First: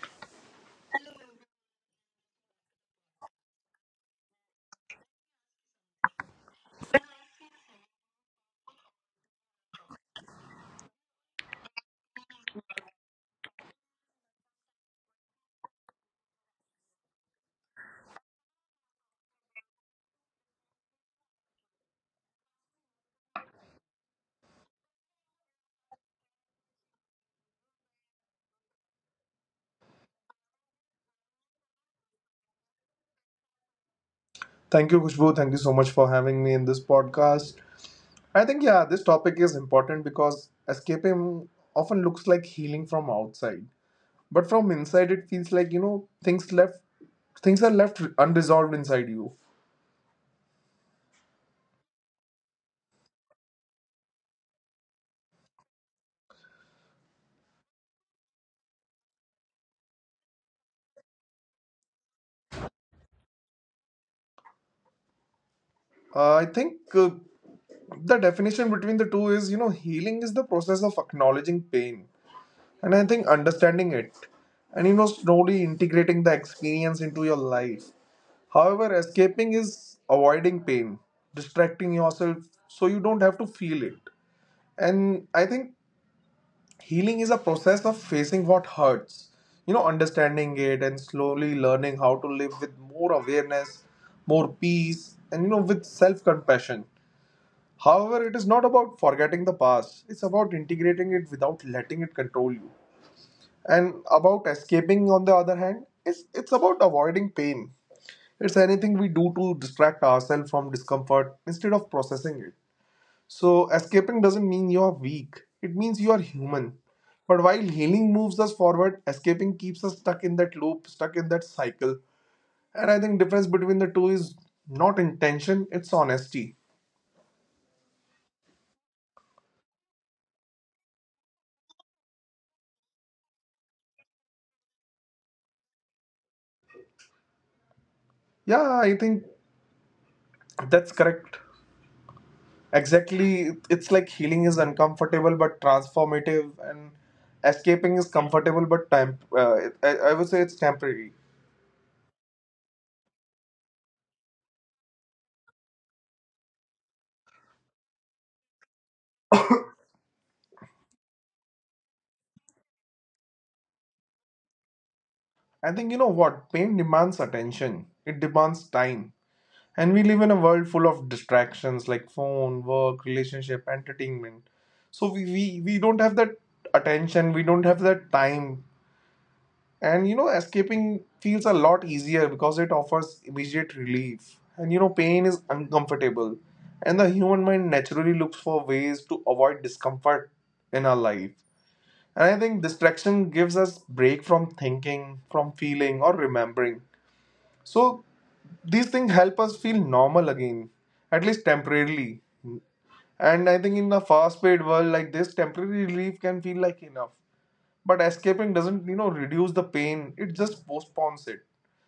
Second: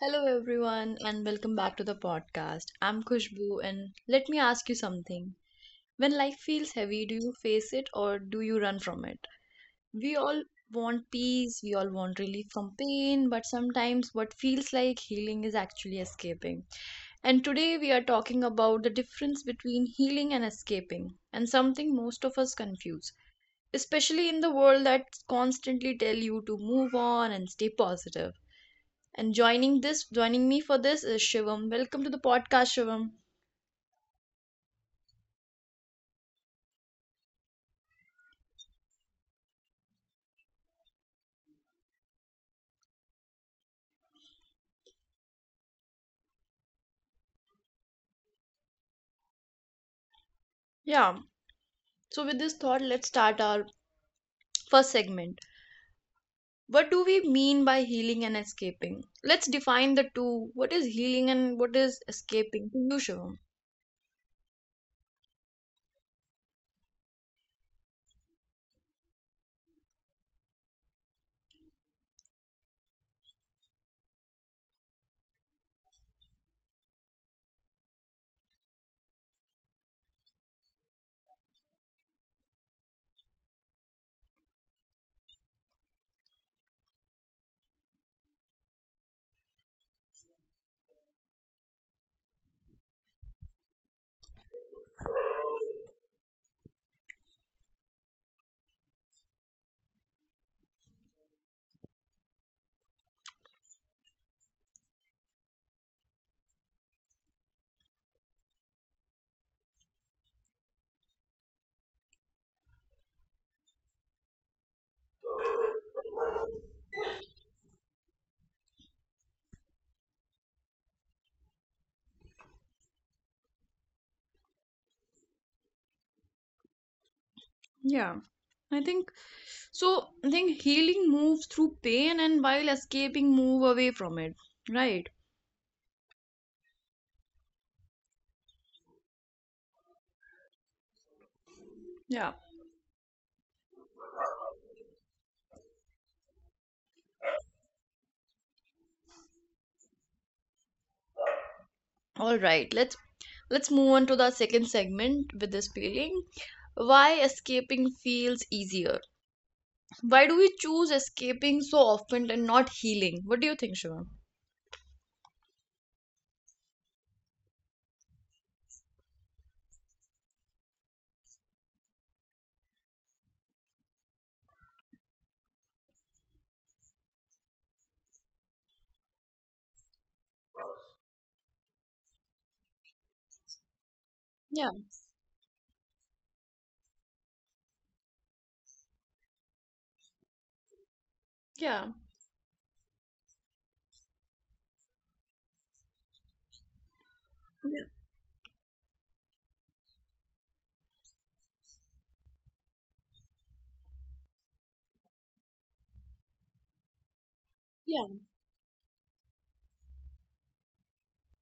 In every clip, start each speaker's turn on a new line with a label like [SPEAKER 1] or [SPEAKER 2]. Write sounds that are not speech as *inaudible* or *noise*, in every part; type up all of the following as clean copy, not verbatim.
[SPEAKER 1] Hello, everyone, and welcome back to the podcast. I'm Kushbu, and let me ask you something. When life feels heavy, do you face it or do you run from it? We all want peace, we all want relief from pain, but sometimes what feels like healing is actually escaping. And today we are talking about the difference between healing and escaping, and something most of us confuse, especially in the world that constantly tell you to move on and stay positive. And joining me for this is Shivam. Welcome to the podcast, Shivam.
[SPEAKER 2] Thank you, Kushbu. Thank you so much for having me in this podcast. I think, yeah, this topic is important because escaping often looks like healing from outside. But from inside, it feels like, things left, things are left unresolved inside you.
[SPEAKER 1] Yeah. So with this thought, let's start our first segment. What do we mean by healing and escaping? Let's define the two. What is healing and what is escaping to you, Shivam?
[SPEAKER 2] I think the definition between the two is, you know, healing is the process of acknowledging pain. And I think understanding it and, you know, slowly integrating the experience into your life. However, escaping is avoiding pain, distracting yourself so you don't have to feel it. And I think healing is a process of facing what hurts, you know, understanding it and slowly learning how to live with more awareness, more peace, and you know, with self compassion. However, it is not about forgetting the past, it's about integrating it without letting it control you. And about escaping, on the other hand, it's about avoiding pain, it's anything we do to distract ourselves from discomfort instead of processing it. So, escaping doesn't mean you're weak, it means you're human. But while healing moves us forward, escaping keeps us stuck in that loop, stuck in that cycle. And I think difference between the two is not intention, it's honesty.
[SPEAKER 1] Yeah. I think so. I think healing moves through pain and while escaping move away from it. Right?
[SPEAKER 2] Yeah, I think that's correct.
[SPEAKER 1] Yeah.
[SPEAKER 2] Exactly. It's like healing is uncomfortable but transformative, and escaping is comfortable but time I would say it's temporary.
[SPEAKER 1] All right. Let's move on to the second segment. With this feeling, why escaping feels easier. Why do we choose escaping so often and not healing? What do you think, Shivam?
[SPEAKER 2] I think you know what? Pain demands attention, it demands time. And we live in a world full of distractions like phone, work, relationship, entertainment. So we don't have that attention, we don't have that time. And you know, escaping feels a lot easier because it offers immediate relief. And you know,
[SPEAKER 1] Yeah,
[SPEAKER 2] pain is uncomfortable. And the human mind naturally looks for ways to avoid discomfort in our life. And
[SPEAKER 1] yeah,
[SPEAKER 2] I think distraction gives us break from thinking, from feeling, or remembering, so these things help us feel normal again, at least temporarily. And I think in a fast-paced world like this, temporary relief can feel like enough. But escaping
[SPEAKER 1] yeah,
[SPEAKER 2] doesn't, you know, reduce the pain. It just postpones it.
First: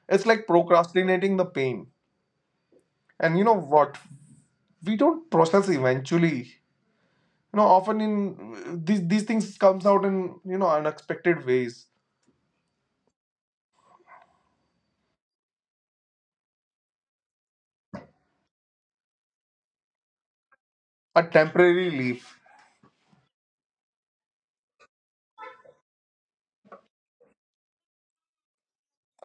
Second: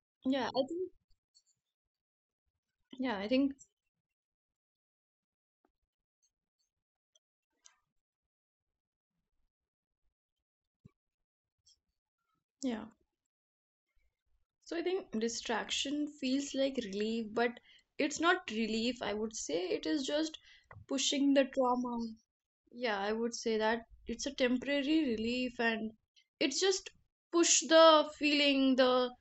[SPEAKER 2] It's
[SPEAKER 1] yeah,
[SPEAKER 2] like
[SPEAKER 1] yeah.
[SPEAKER 2] procrastinating the pain.
[SPEAKER 1] Yeah, I
[SPEAKER 2] And you
[SPEAKER 1] think,
[SPEAKER 2] know what? We don't process eventually. You know, often in these things comes out in you know unexpected ways.
[SPEAKER 1] yeah. So I think distraction feels like relief, but it's not relief. I would say it is just
[SPEAKER 2] A
[SPEAKER 1] pushing the
[SPEAKER 2] temporary
[SPEAKER 1] trauma.
[SPEAKER 2] relief.
[SPEAKER 1] Yeah, I would say that it's a temporary relief, and it's just push the feeling, the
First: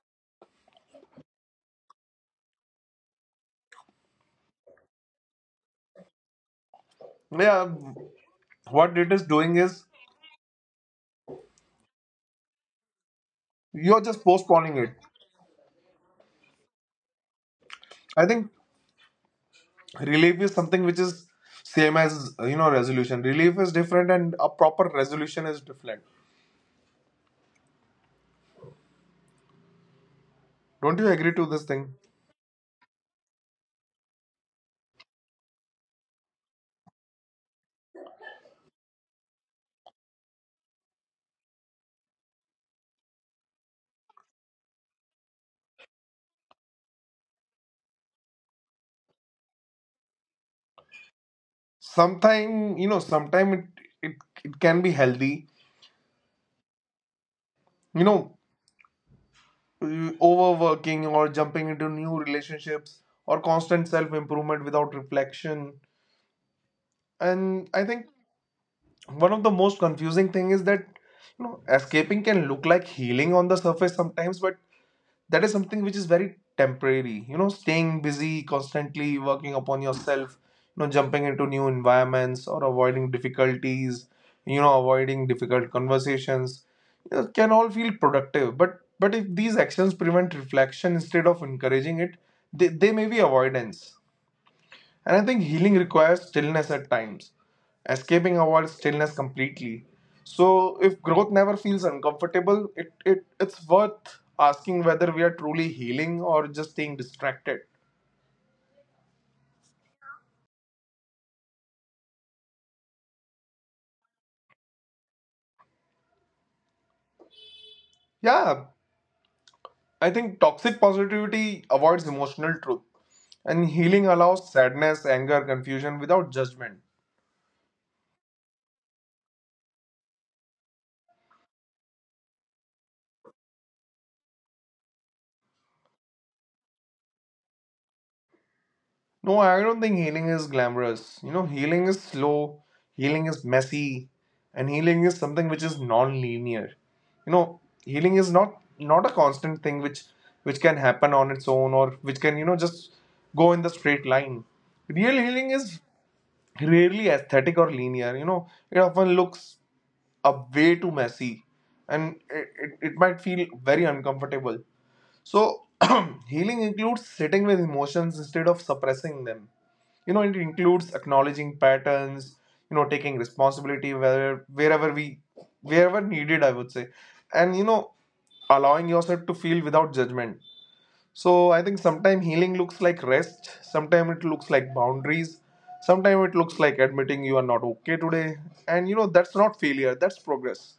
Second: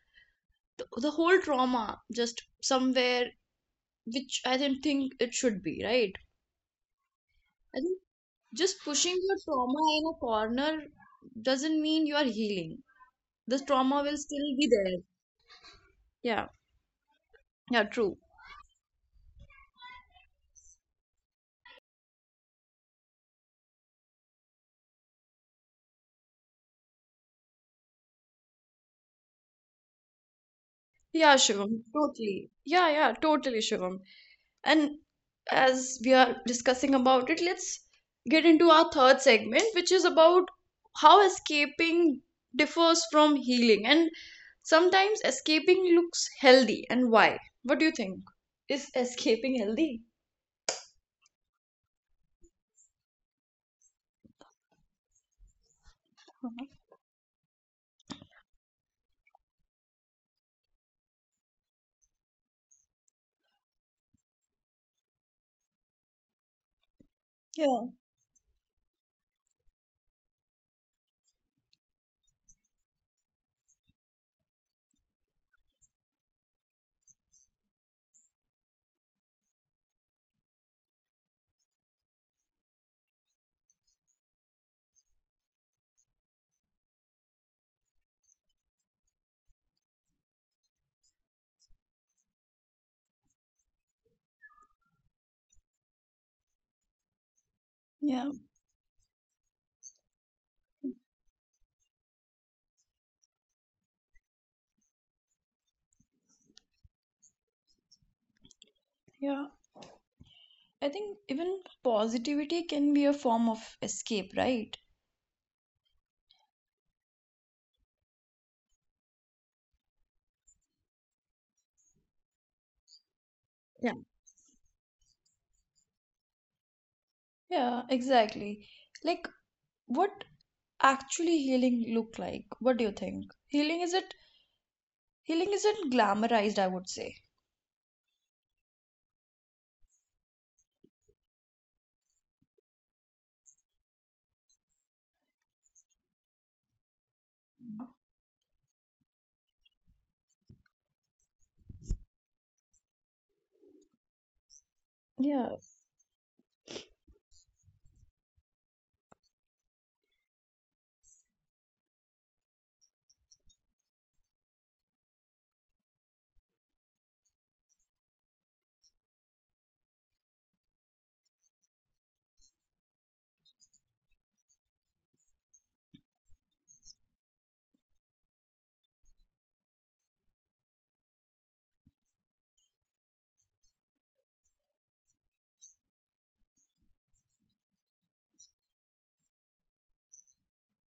[SPEAKER 1] the whole trauma, just somewhere which I didn't think it should be, right?
[SPEAKER 2] Yeah,
[SPEAKER 1] I think just
[SPEAKER 2] what it
[SPEAKER 1] pushing
[SPEAKER 2] is
[SPEAKER 1] your
[SPEAKER 2] doing is
[SPEAKER 1] trauma in a corner doesn't mean you are healing. The
[SPEAKER 2] you're
[SPEAKER 1] trauma will
[SPEAKER 2] just
[SPEAKER 1] still be
[SPEAKER 2] postponing it.
[SPEAKER 1] there. Yeah, yeah, true.
[SPEAKER 2] I think relief is something which is same as you know resolution. Relief is different, and a proper resolution is different. Don't you agree
[SPEAKER 1] Yeah,
[SPEAKER 2] to this
[SPEAKER 1] Shivam,
[SPEAKER 2] thing?
[SPEAKER 1] totally. Yeah, yeah, totally, Shivam. And as we are discussing about it, let's get into our third segment, which is about how escaping differs from healing. And sometimes escaping looks healthy, and why? What do you think? Is escaping healthy?
[SPEAKER 2] Sometime you know, sometime it it can be healthy. You know, overworking or jumping into new relationships or constant self improvement without reflection. And
[SPEAKER 1] Yeah.
[SPEAKER 2] I think one of the most confusing thing is that you know escaping can look like healing on the surface sometimes, but that is something which is very temporary. You know staying busy, constantly working upon yourself, you know jumping into new environments or avoiding difficulties, you know avoiding difficult conversations, you know, can all feel productive, but if these actions prevent reflection instead of encouraging it, they may be avoidance. And I think healing requires stillness at times.
[SPEAKER 1] Yeah,
[SPEAKER 2] Escaping avoids stillness completely. So if growth never feels uncomfortable, it's worth asking whether we are truly healing or just staying distracted.
[SPEAKER 1] yeah. I think even positivity can be a form of escape, right?
[SPEAKER 2] Yeah, I think toxic positivity avoids emotional truth. And
[SPEAKER 1] Yeah.
[SPEAKER 2] healing allows sadness, anger, confusion without judgment.
[SPEAKER 1] Yeah, exactly. Like what actually healing look like? What do you think? Healing is it healing isn't glamorized, I would say.
[SPEAKER 2] No, I don't think healing is glamorous. You know, healing is slow, healing is messy, and healing is something which is non-linear. You know, healing is not a constant thing which can happen on its own or which can, you know, just go in the straight line. Real
[SPEAKER 1] Yeah.
[SPEAKER 2] healing is rarely aesthetic or linear. You know, it often looks a way too messy, and it might feel very uncomfortable. So, *clears throat* healing includes sitting with emotions instead of suppressing them. You know, it includes acknowledging patterns, you know, taking responsibility wherever needed, I would say. And you know, allowing yourself to feel without judgment. So, I think sometimes healing looks like rest, sometimes it looks like boundaries, sometimes it looks like admitting you are not okay today. And you know, that's not failure, that's progress.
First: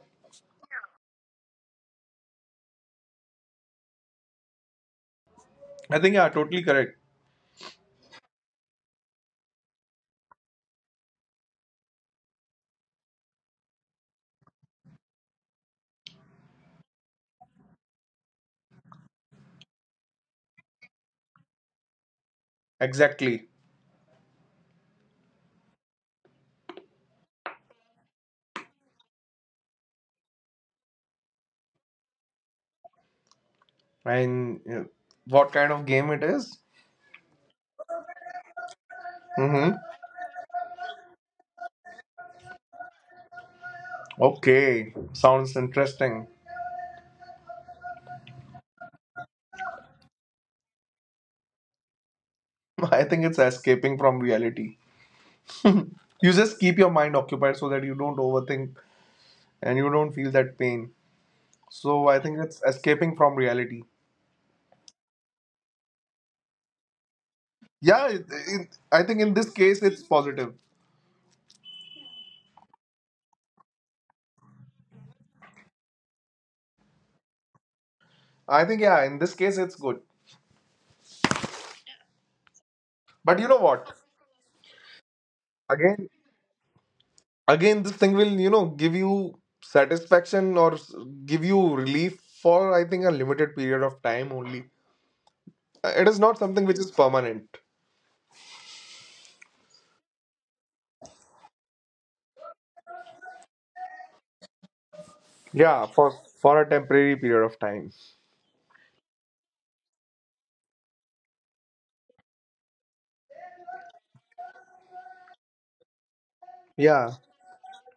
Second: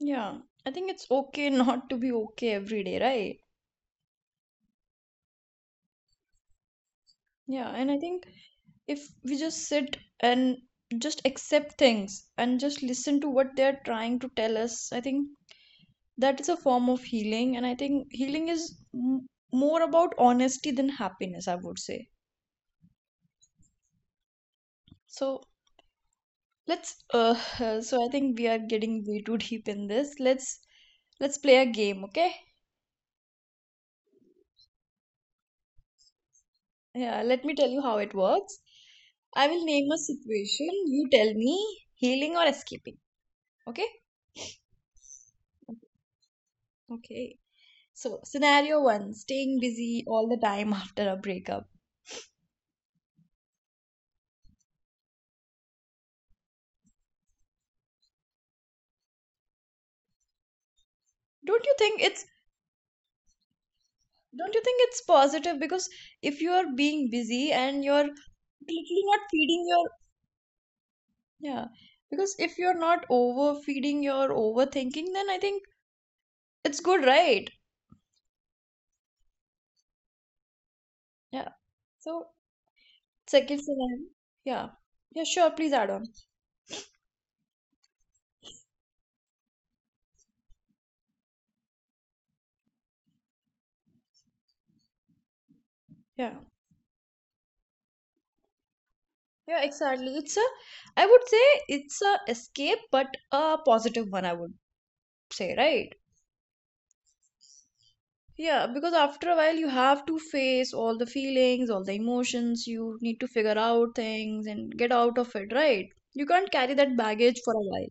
[SPEAKER 1] Yeah, I think it's okay *laughs* not to be okay every day, right?
[SPEAKER 2] I think you are totally correct.
[SPEAKER 1] Yeah, and I think if we just sit and just accept things and just listen to what they're trying to tell us, I think that is a form of healing. And I think healing is more about honesty than happiness, I would say.
[SPEAKER 2] Exactly.
[SPEAKER 1] So let's *laughs* so I think we are getting way too deep in this. Let's play a game, okay?
[SPEAKER 2] And what kind of game it is?
[SPEAKER 1] Yeah, let me tell you how it works. I will
[SPEAKER 2] Mm-hmm.
[SPEAKER 1] name a situation, you tell me healing or escaping, okay?
[SPEAKER 2] Okay, sounds interesting.
[SPEAKER 1] Okay, so scenario 1, staying busy all the time *laughs* after a breakup.
[SPEAKER 2] *laughs* I think it's escaping from reality. You just keep your mind occupied so that you don't overthink and you don't feel that pain.
[SPEAKER 1] don't you think
[SPEAKER 2] So
[SPEAKER 1] it's
[SPEAKER 2] I think it's escaping from reality.
[SPEAKER 1] don't you think it's positive? Because if you are being busy and you're
[SPEAKER 2] Yeah,
[SPEAKER 1] completely
[SPEAKER 2] I
[SPEAKER 1] not
[SPEAKER 2] think in this
[SPEAKER 1] feeding
[SPEAKER 2] case
[SPEAKER 1] your,
[SPEAKER 2] it's positive.
[SPEAKER 1] yeah, because if you're not overfeeding your overthinking, then I think it's good, right?
[SPEAKER 2] I think yeah, in this case it's good.
[SPEAKER 1] Yeah. So
[SPEAKER 2] But you know
[SPEAKER 1] second
[SPEAKER 2] what?
[SPEAKER 1] scenario. Yeah, yeah, sure, please add
[SPEAKER 2] Again,
[SPEAKER 1] on.
[SPEAKER 2] again, this thing will you know give you satisfaction or give you relief for I think a limited period of time only. It is
[SPEAKER 1] Yeah,
[SPEAKER 2] not something which is permanent.
[SPEAKER 1] yeah, exactly, it's a, I would say it's a escape, but a positive one, I would say,
[SPEAKER 2] Yeah,
[SPEAKER 1] right?
[SPEAKER 2] for a temporary period of time.
[SPEAKER 1] Yeah, because after a while you have to face all the feelings, all the emotions, you need to figure out things and get out of it, right? You can't carry that
[SPEAKER 2] Yeah.
[SPEAKER 1] baggage for a while.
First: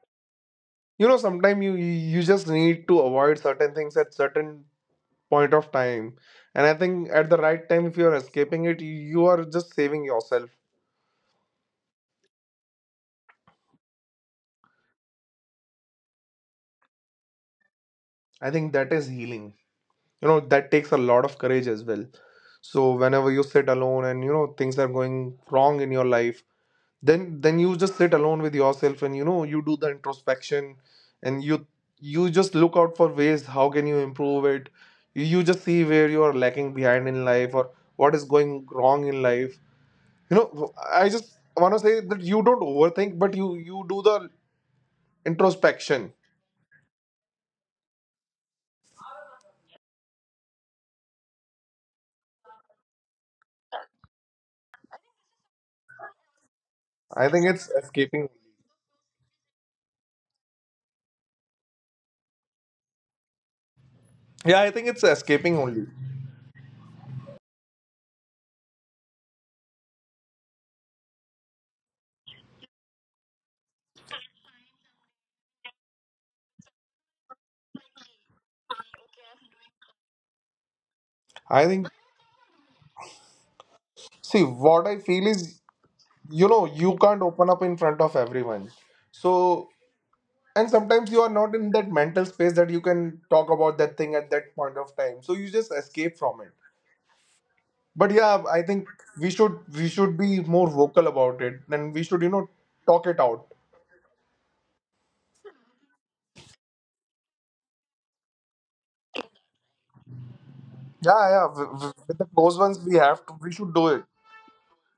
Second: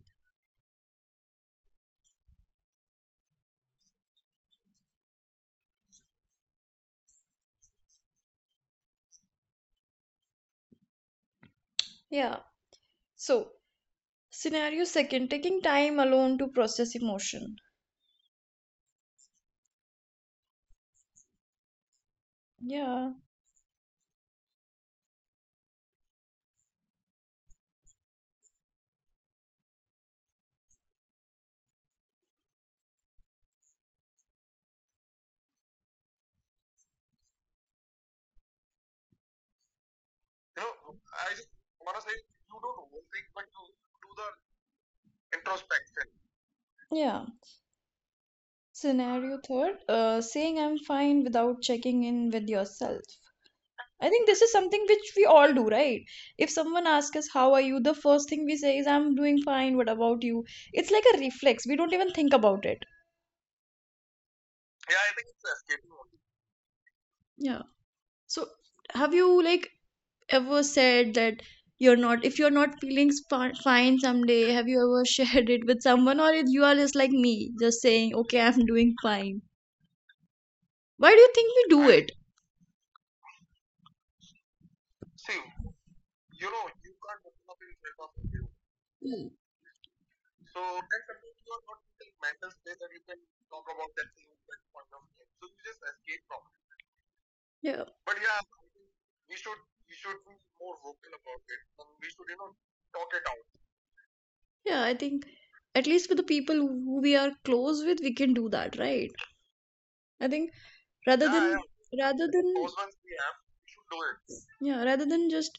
[SPEAKER 2] You know, sometimes you just need to avoid certain things at certain point of time. And I think at the right time, if you're escaping it, you are just saving yourself.
[SPEAKER 1] Yeah. So scenario second, taking time alone to process emotion.
[SPEAKER 2] I think that is healing. You know, that takes a lot of courage as well. So
[SPEAKER 1] Yeah,
[SPEAKER 2] whenever you sit alone and you know things are going wrong in your life, then you just sit alone with yourself, and you know you do the introspection, and you just look out for ways how can you improve it. You just see where you are lacking behind in life, or what is going wrong in life. You know I just want to say that you don't overthink, but you do the introspection.
[SPEAKER 1] yeah. Scenario third, saying I'm fine without checking in with yourself. I think this is something which we all do, right? If someone
[SPEAKER 2] I
[SPEAKER 1] asks
[SPEAKER 2] think
[SPEAKER 1] us, how
[SPEAKER 2] it's
[SPEAKER 1] are you, the
[SPEAKER 2] escaping.
[SPEAKER 1] first thing we say is, I'm doing fine, what about you? It's like a reflex. We don't even think about it.
[SPEAKER 2] Yeah, I think it's escaping only.
[SPEAKER 1] Yeah. So, have you like ever said that you're not if you're not feeling fine someday, have you ever *laughs* shared it with someone, or you are just like me just saying okay, I'm doing fine? Why do you think we do it?
[SPEAKER 2] I think see what I feel is, you know you can't open up in front of
[SPEAKER 1] Hmm.
[SPEAKER 2] everyone. So, and sometimes you are not in that mental space that you can talk about that thing at that point of time, so you just escape from it.
[SPEAKER 1] Yeah,
[SPEAKER 2] But yeah I think we should be more vocal about it, and we should you know talk it out.
[SPEAKER 1] yeah, I think at least with the people who we are close with we can do that, right? I think rather than,
[SPEAKER 2] Yeah
[SPEAKER 1] yeah,
[SPEAKER 2] yeah,
[SPEAKER 1] rather than,
[SPEAKER 2] with the close ones we have to we should do it.
[SPEAKER 1] yeah, rather than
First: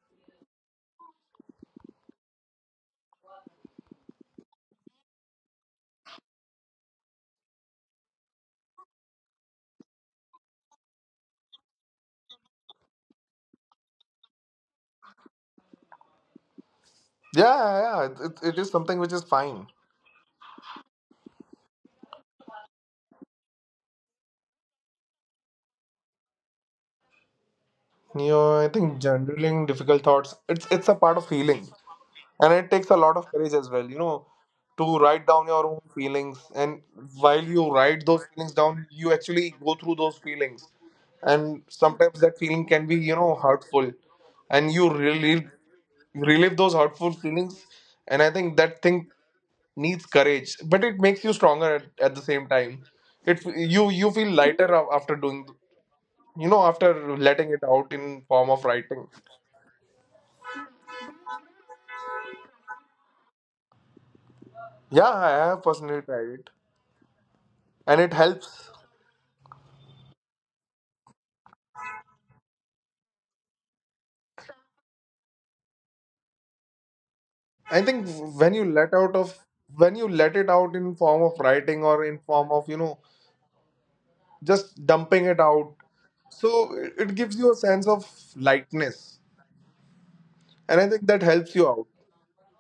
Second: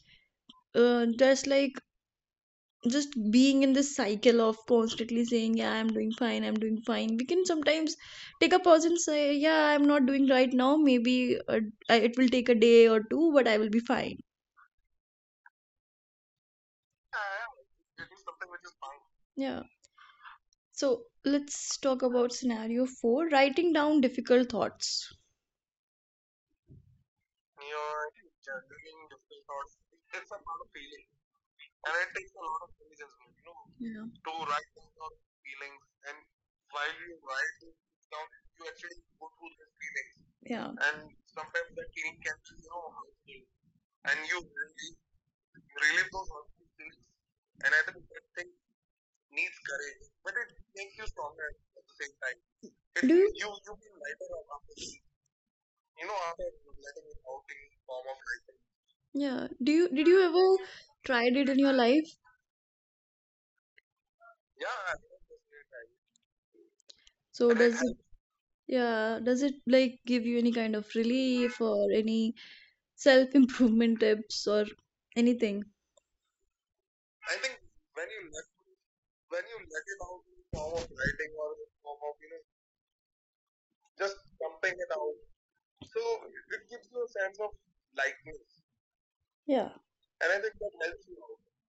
[SPEAKER 1] just like just being in this cycle of constantly saying yeah, I'm doing fine, I'm doing fine, we can sometimes take a pause and say yeah, I'm not doing right now, maybe it will take a day or two but I will be fine.
[SPEAKER 2] Yeah yeah yeah, it is something which is fine.
[SPEAKER 1] Yeah. So let's talk about scenario 4, writing down difficult thoughts.
[SPEAKER 2] You know I think journaling difficult thoughts, it's a part of healing, and it takes a lot of courage as well, you know,
[SPEAKER 1] Yeah,
[SPEAKER 2] to write down your own feelings. And while you write those feelings down, you actually go through those feelings.
[SPEAKER 1] yeah,
[SPEAKER 2] And sometimes that feeling can be you know hurtful, and you really relive those hurtful feelings. And I think that thing needs courage, but it makes you stronger at the same time. It, you
[SPEAKER 1] do
[SPEAKER 2] you
[SPEAKER 1] you,
[SPEAKER 2] feel lighter after doing, you know, after letting it out in form of writing.
[SPEAKER 1] yeah, do you, did you ever tried it in your life?
[SPEAKER 2] Yeah I have personally tried it, and it
[SPEAKER 1] So does
[SPEAKER 2] helps.
[SPEAKER 1] it, yeah, does it like give you any kind of relief or any self improvement *laughs* tips or anything?
[SPEAKER 2] I think when you let out of when you let it out in form of writing, or in form of you know just dumping it out, so it gives you a sense of lightness,
[SPEAKER 1] Yeah,
[SPEAKER 2] and I think that helps you out.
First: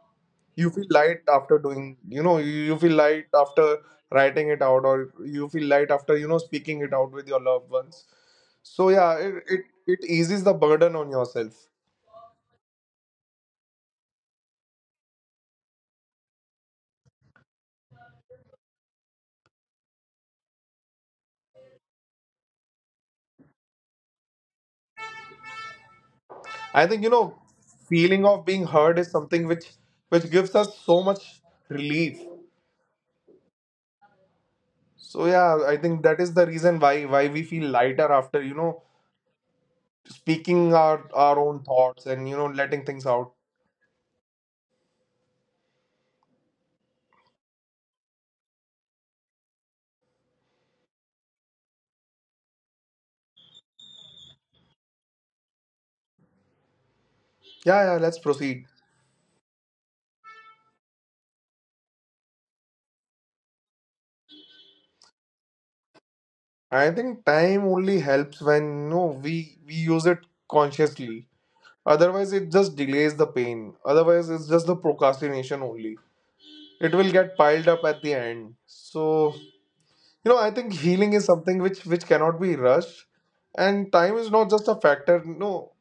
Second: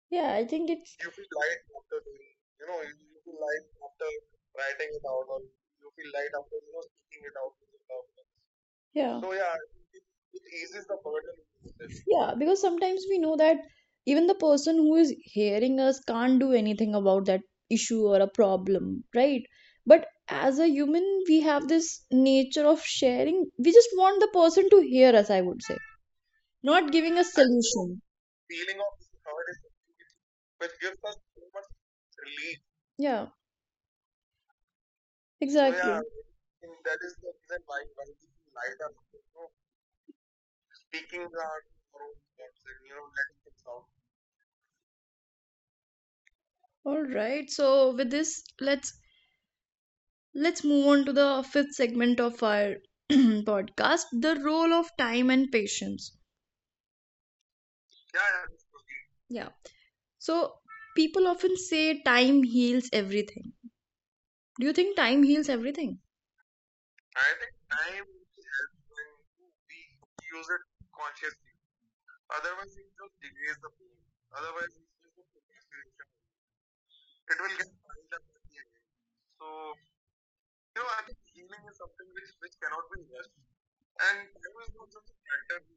[SPEAKER 1] yeah, I think
[SPEAKER 2] You feel
[SPEAKER 1] it's,
[SPEAKER 2] light after doing, you know, you feel light after writing it out, or you feel light after you know speaking it out with your loved ones. So yeah,
[SPEAKER 1] yeah.
[SPEAKER 2] it eases the burden on yourself.
[SPEAKER 1] Yeah, because sometimes we know that even the person who is hearing us can't do anything about that issue or a problem, right? But as a human we have this nature of sharing, we just want the person to hear us, I would say, not
[SPEAKER 2] I
[SPEAKER 1] giving
[SPEAKER 2] think
[SPEAKER 1] a
[SPEAKER 2] you know
[SPEAKER 1] solution.
[SPEAKER 2] feeling of being heard is something which gives us so much relief.
[SPEAKER 1] Yeah, so, yeah,
[SPEAKER 2] So yeah,
[SPEAKER 1] exactly.
[SPEAKER 2] I think that is the reason why we feel lighter after, you know, speaking our own thoughts, and, you know, letting things out.
[SPEAKER 1] All right, so with this, let's let's move on to the fifth segment of our *clears throat* podcast, the role of time and patience.
[SPEAKER 2] Yeah, yeah, let's proceed.
[SPEAKER 1] Yeah. So people often say time heals everything. Do you think time heals everything?
[SPEAKER 2] I think time only helps when, you know, we use it consciously. Otherwise, it just delays the pain. Otherwise, it's just the procrastination only. It will get piled up at the end. So, you know, I think healing is something which cannot be rushed. And time is not just a factor, no,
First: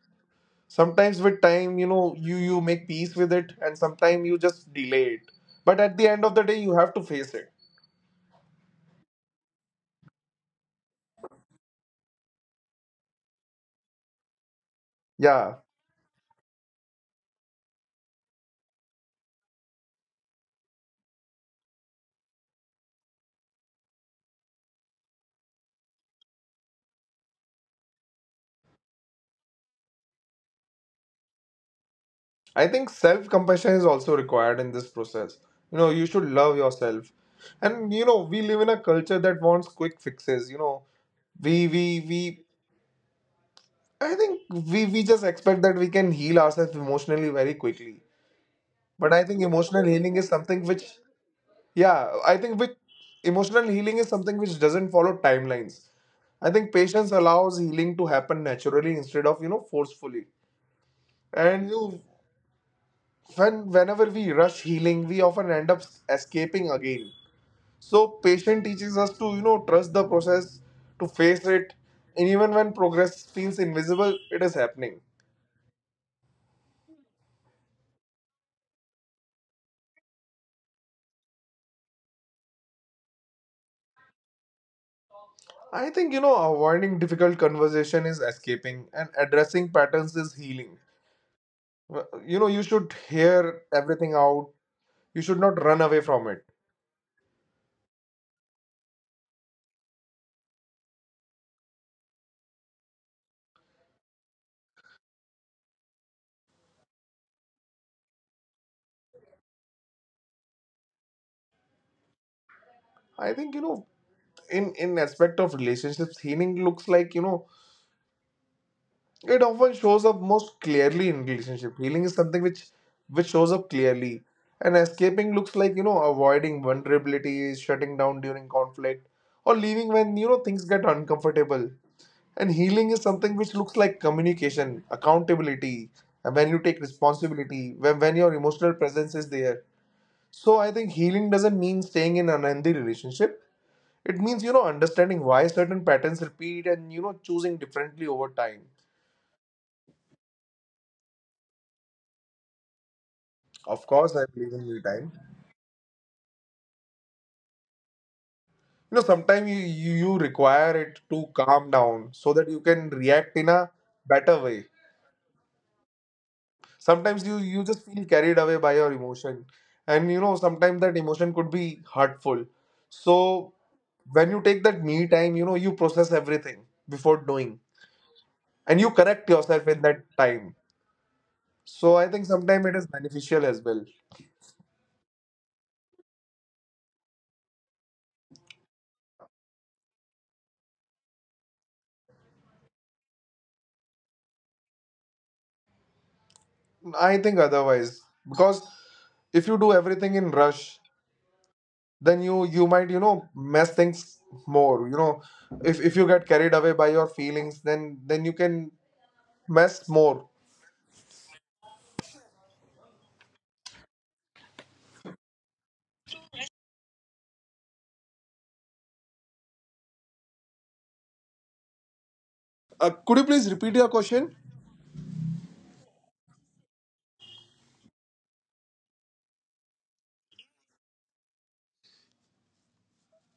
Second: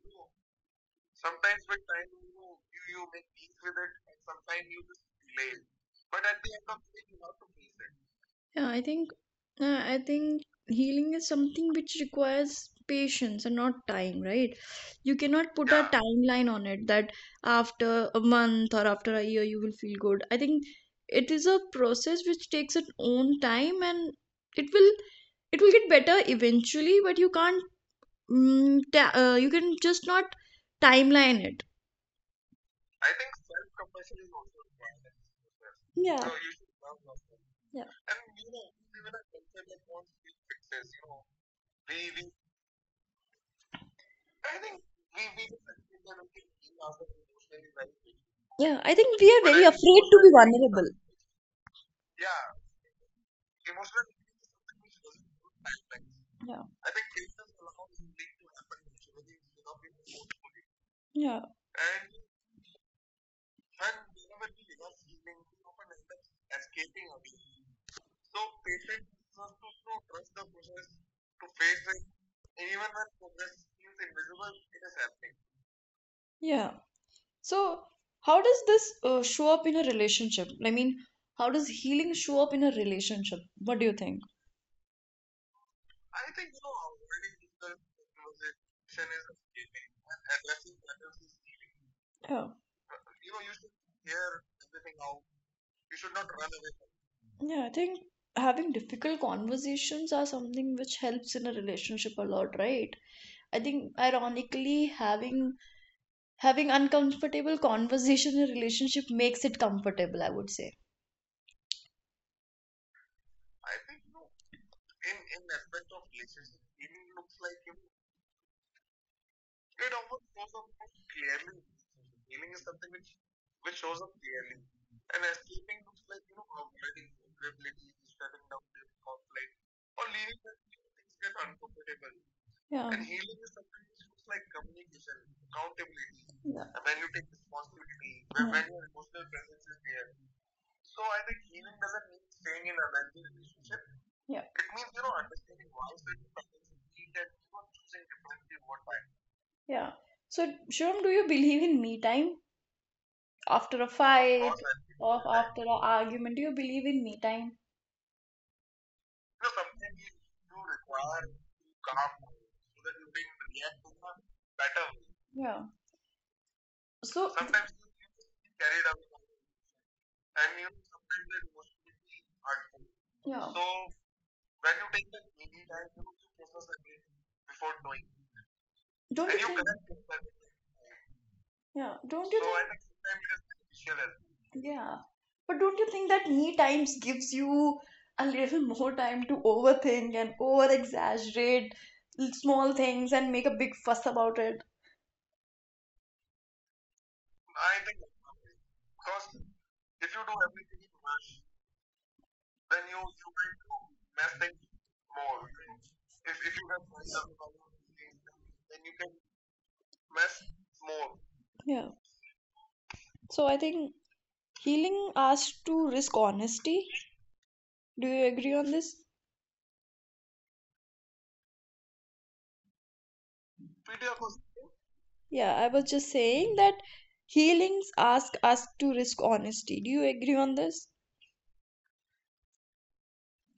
[SPEAKER 2] sometimes with time you know you you make peace with it, and sometimes you just delay it, but at the end of the day you have to face it.
[SPEAKER 1] Yeah, I think, I think healing is something which requires patience and not time, right? You
[SPEAKER 2] Yeah
[SPEAKER 1] cannot put a timeline on it that after a month or after a year you will feel good. I think it is a process which takes its own time and it will it will get better eventually, but you can't, you can just not timeline it.
[SPEAKER 2] I think self compassion is also required in this process. You know you should
[SPEAKER 1] Yeah,
[SPEAKER 2] love yourself,
[SPEAKER 1] yeah,
[SPEAKER 2] and you know we live in a culture that wants quick fixes, you know we I think we just expect that we can heal ourselves emotionally very quickly.
[SPEAKER 1] yeah, I
[SPEAKER 2] But I
[SPEAKER 1] think we
[SPEAKER 2] think
[SPEAKER 1] are very
[SPEAKER 2] emotional
[SPEAKER 1] afraid
[SPEAKER 2] healing
[SPEAKER 1] to
[SPEAKER 2] is
[SPEAKER 1] be
[SPEAKER 2] something which,
[SPEAKER 1] vulnerable.
[SPEAKER 2] yeah, I think with emotional healing is something which doesn't follow timelines. I
[SPEAKER 1] Yeah,
[SPEAKER 2] think patience allows healing to happen naturally instead of you know forcefully.
[SPEAKER 1] yeah,
[SPEAKER 2] And you, when whenever we rush healing, we often end up escaping again. So patience teaches us to you know trust the process, to face it, and even when progress feels invisible, it is happening.
[SPEAKER 1] yeah. So, how does this show up in a relationship? I mean, how does healing show up in a relationship? What do you think?
[SPEAKER 2] I think you know avoiding difficult conversation is escaping, and addressing patterns is healing. Well,
[SPEAKER 1] Yeah,
[SPEAKER 2] you should hear everything out. You should not run away from it.
[SPEAKER 1] yeah. I think having difficult conversations are something which helps in a relationship a lot, right? I think ironically, having having uncomfortable conversation in a relationship makes it comfortable, I would say.
[SPEAKER 2] I think in aspect of relationships healing looks like it often shows up most clearly in relationship. Healing is something which shows up clearly, and escaping looks like avoiding vulnerability, shutting down during conflict, or leaving when things get uncomfortable. And healing
[SPEAKER 1] Yeah.
[SPEAKER 2] is something which looks like communication, accountability, and when you
[SPEAKER 1] Yeah.
[SPEAKER 2] take responsibility, when your emotional presence
[SPEAKER 1] Yeah.
[SPEAKER 2] is there. So I think healing doesn't mean staying in an unhealthy relationship. It means,
[SPEAKER 1] Yeah,
[SPEAKER 2] understanding why certain patterns repeat and, choosing differently over time.
[SPEAKER 1] yeah. So, Shivam, do you believe in me time
[SPEAKER 2] Of
[SPEAKER 1] after a
[SPEAKER 2] course, I believe in
[SPEAKER 1] Of
[SPEAKER 2] me time.
[SPEAKER 1] after an argument? Do you believe in me time?
[SPEAKER 2] You know, sometimes you require it to calm down so that you can react in a better way.
[SPEAKER 1] Yeah.
[SPEAKER 2] Sometimes you,
[SPEAKER 1] So,
[SPEAKER 2] you just feel carried away by your emotion. And, you know, sometimes that emotion could be hurtful. So
[SPEAKER 1] yeah.
[SPEAKER 2] when you take that me time, you know, you process everything before doing, and you correct yourself in that time. So
[SPEAKER 1] Yeah.
[SPEAKER 2] I think
[SPEAKER 1] Don't you So
[SPEAKER 2] sometimes
[SPEAKER 1] I
[SPEAKER 2] it
[SPEAKER 1] think?
[SPEAKER 2] is
[SPEAKER 1] Think time
[SPEAKER 2] beneficial as well.
[SPEAKER 1] is beneficial as well. Yeah. But don't you think that me times gives you a little more time to overthink and over exaggerate small things and make a big fuss about it?
[SPEAKER 2] I think otherwise, because if you do everything in rush, then you might mess things more. You know, if you get carried away by your feelings, then you can mess more.
[SPEAKER 1] Yeah. So I think healing asks to risk honesty. Do you agree on this?
[SPEAKER 2] Could you please repeat your question?
[SPEAKER 1] Yeah, I was just saying that healings ask us to risk honesty. Do you agree on this?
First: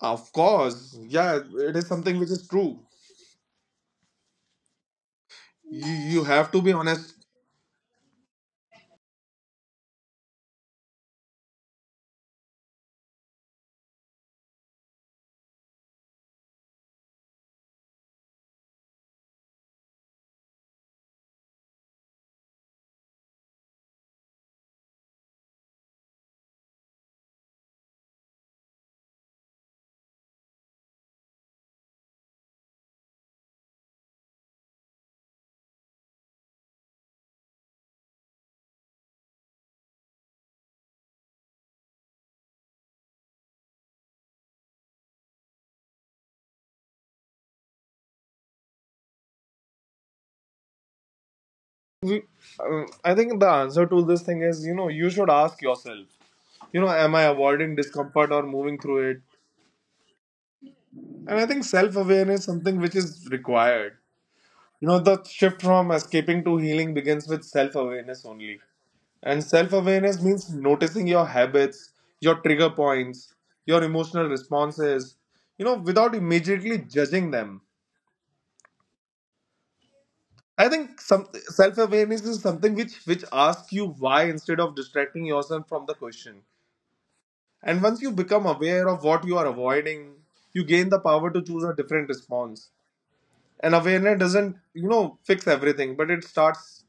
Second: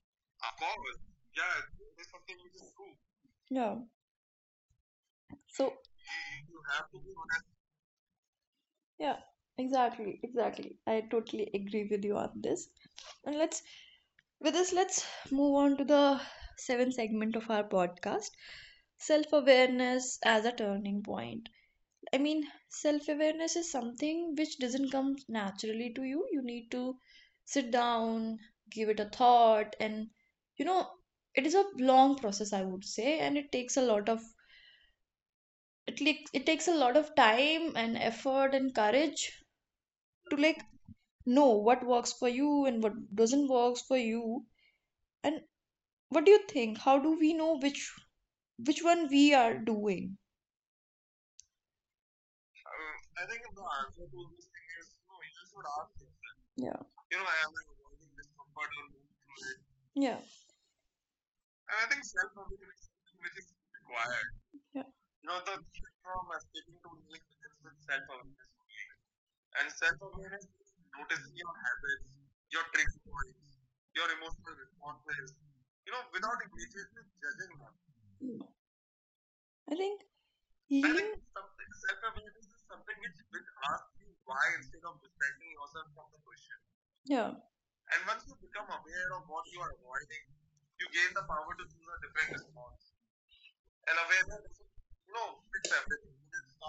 [SPEAKER 2] Of course, yeah, it is something which is true.
[SPEAKER 1] Yeah. So,
[SPEAKER 2] You have to be honest.
[SPEAKER 1] yeah, exactly, exactly. I totally agree with you on this. And let's with this let's move on to the seventh segment of our podcast, self-awareness as a turning point. I mean, self-awareness is something which doesn't come naturally to you. You need to sit down, give it a thought, and you know, it is a long process, I would say, and it takes a lot of it, like, it takes a lot of time and effort and courage to like know what works for you and what doesn't works for you. And what do you think, how do we know which one we are doing?
[SPEAKER 2] we, I think the answer to this thing is, you know, you should ask yourself,
[SPEAKER 1] Yeah,
[SPEAKER 2] you know, am I avoiding discomfort or moving through it?
[SPEAKER 1] yeah,
[SPEAKER 2] And I think self awareness is something which is required.
[SPEAKER 1] yeah,
[SPEAKER 2] You know, the shift from escaping to healing begins with self awareness only. And self awareness means noticing your habits, your trigger points, your emotional responses, you know, without immediately judging them.
[SPEAKER 1] yeah. I think, I
[SPEAKER 2] I think
[SPEAKER 1] healing
[SPEAKER 2] some
[SPEAKER 1] think
[SPEAKER 2] self
[SPEAKER 1] something
[SPEAKER 2] awareness is
[SPEAKER 1] simple
[SPEAKER 2] something which asks you why instead of
[SPEAKER 1] wise.
[SPEAKER 2] distracting yourself from the question.
[SPEAKER 1] yeah,
[SPEAKER 2] And once you become aware of what you are avoiding, you gain the power to choose a different response. And awareness doesn't, you know, fix everything, but it starts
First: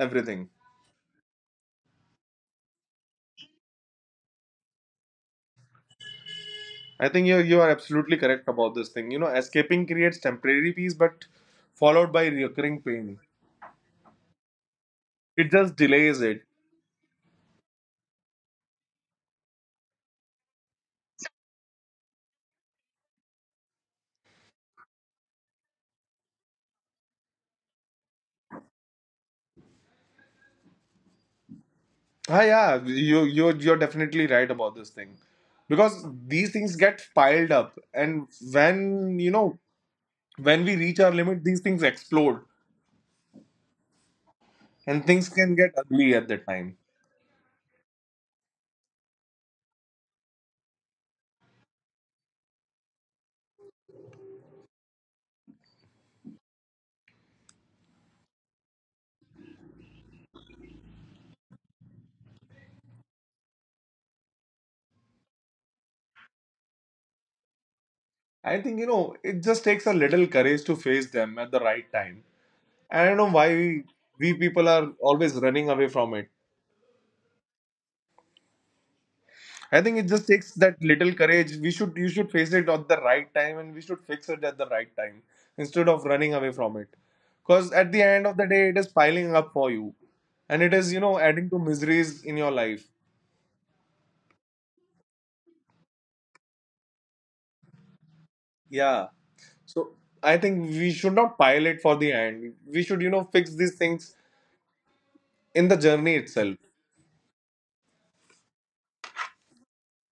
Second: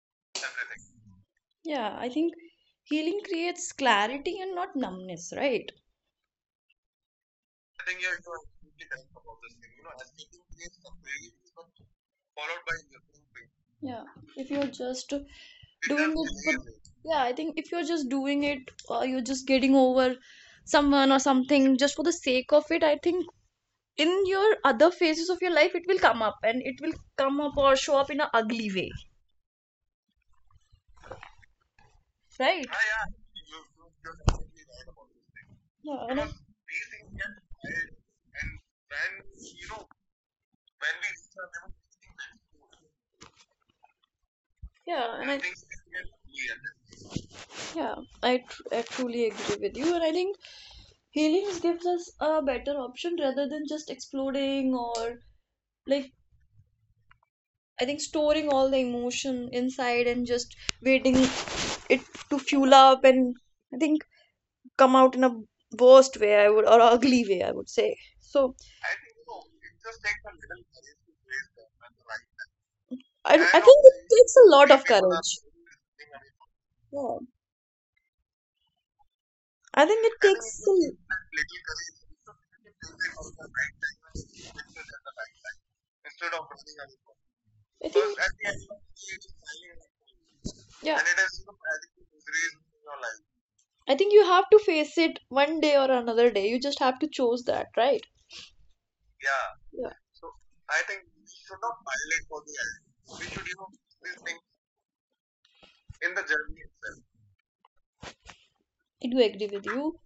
[SPEAKER 2] everything.
[SPEAKER 1] yeah, I think healing creates clarity and not numbness, right?
[SPEAKER 2] I think you are absolutely correct about this thing. You know, escaping creates temporary peace, but followed by recurring pain.
[SPEAKER 1] Yeah. if you're just It
[SPEAKER 2] It just
[SPEAKER 1] doing
[SPEAKER 2] delays it.
[SPEAKER 1] it but yeah, I think if you're just doing it, or you're just getting over someone or something just for the sake of it, I think in your other phases of your life it will come up, and it will come up or show up in an ugly way,
[SPEAKER 2] Ah,
[SPEAKER 1] right?
[SPEAKER 2] yeah, you're definitely right about this thing, because
[SPEAKER 1] yeah and I,
[SPEAKER 2] these things get piled up, and when you know
[SPEAKER 1] things,
[SPEAKER 2] when we reach our limit, these things explode, and
[SPEAKER 1] yeah,
[SPEAKER 2] things
[SPEAKER 1] and I
[SPEAKER 2] can get ugly at that time.
[SPEAKER 1] understand. Yeah, I truly agree with you. And I think healings gives us a better option rather than just exploding. Or, like, I think storing all the emotion inside and just waiting it to fuel up and, I think, come out in a worst way, I would, or ugly way, I would say.
[SPEAKER 2] I
[SPEAKER 1] So
[SPEAKER 2] think it just takes a little courage to face them at the right time. I don't know
[SPEAKER 1] I
[SPEAKER 2] why
[SPEAKER 1] think it
[SPEAKER 2] we
[SPEAKER 1] takes a
[SPEAKER 2] people
[SPEAKER 1] lot
[SPEAKER 2] are
[SPEAKER 1] of
[SPEAKER 2] always
[SPEAKER 1] courage.
[SPEAKER 2] running away from it.
[SPEAKER 1] Yeah,
[SPEAKER 2] I
[SPEAKER 1] I
[SPEAKER 2] think
[SPEAKER 1] think
[SPEAKER 2] it
[SPEAKER 1] it
[SPEAKER 2] just
[SPEAKER 1] takes
[SPEAKER 2] takes
[SPEAKER 1] a,
[SPEAKER 2] that little courage. We should You should face it at the right time, and we should fix it at the right time instead of running away from it. Because at
[SPEAKER 1] I
[SPEAKER 2] the
[SPEAKER 1] think,
[SPEAKER 2] end of the day, it is piling up for you, and it is
[SPEAKER 1] yeah,
[SPEAKER 2] adding to miseries in your life.
[SPEAKER 1] I think you have to face it one day or another day. You just have to choose that, right?
[SPEAKER 2] Yeah. So
[SPEAKER 1] Yeah, I
[SPEAKER 2] I think we should not pile it for the end. We should You know, fix these things in the journey itself.
[SPEAKER 1] do agree with you.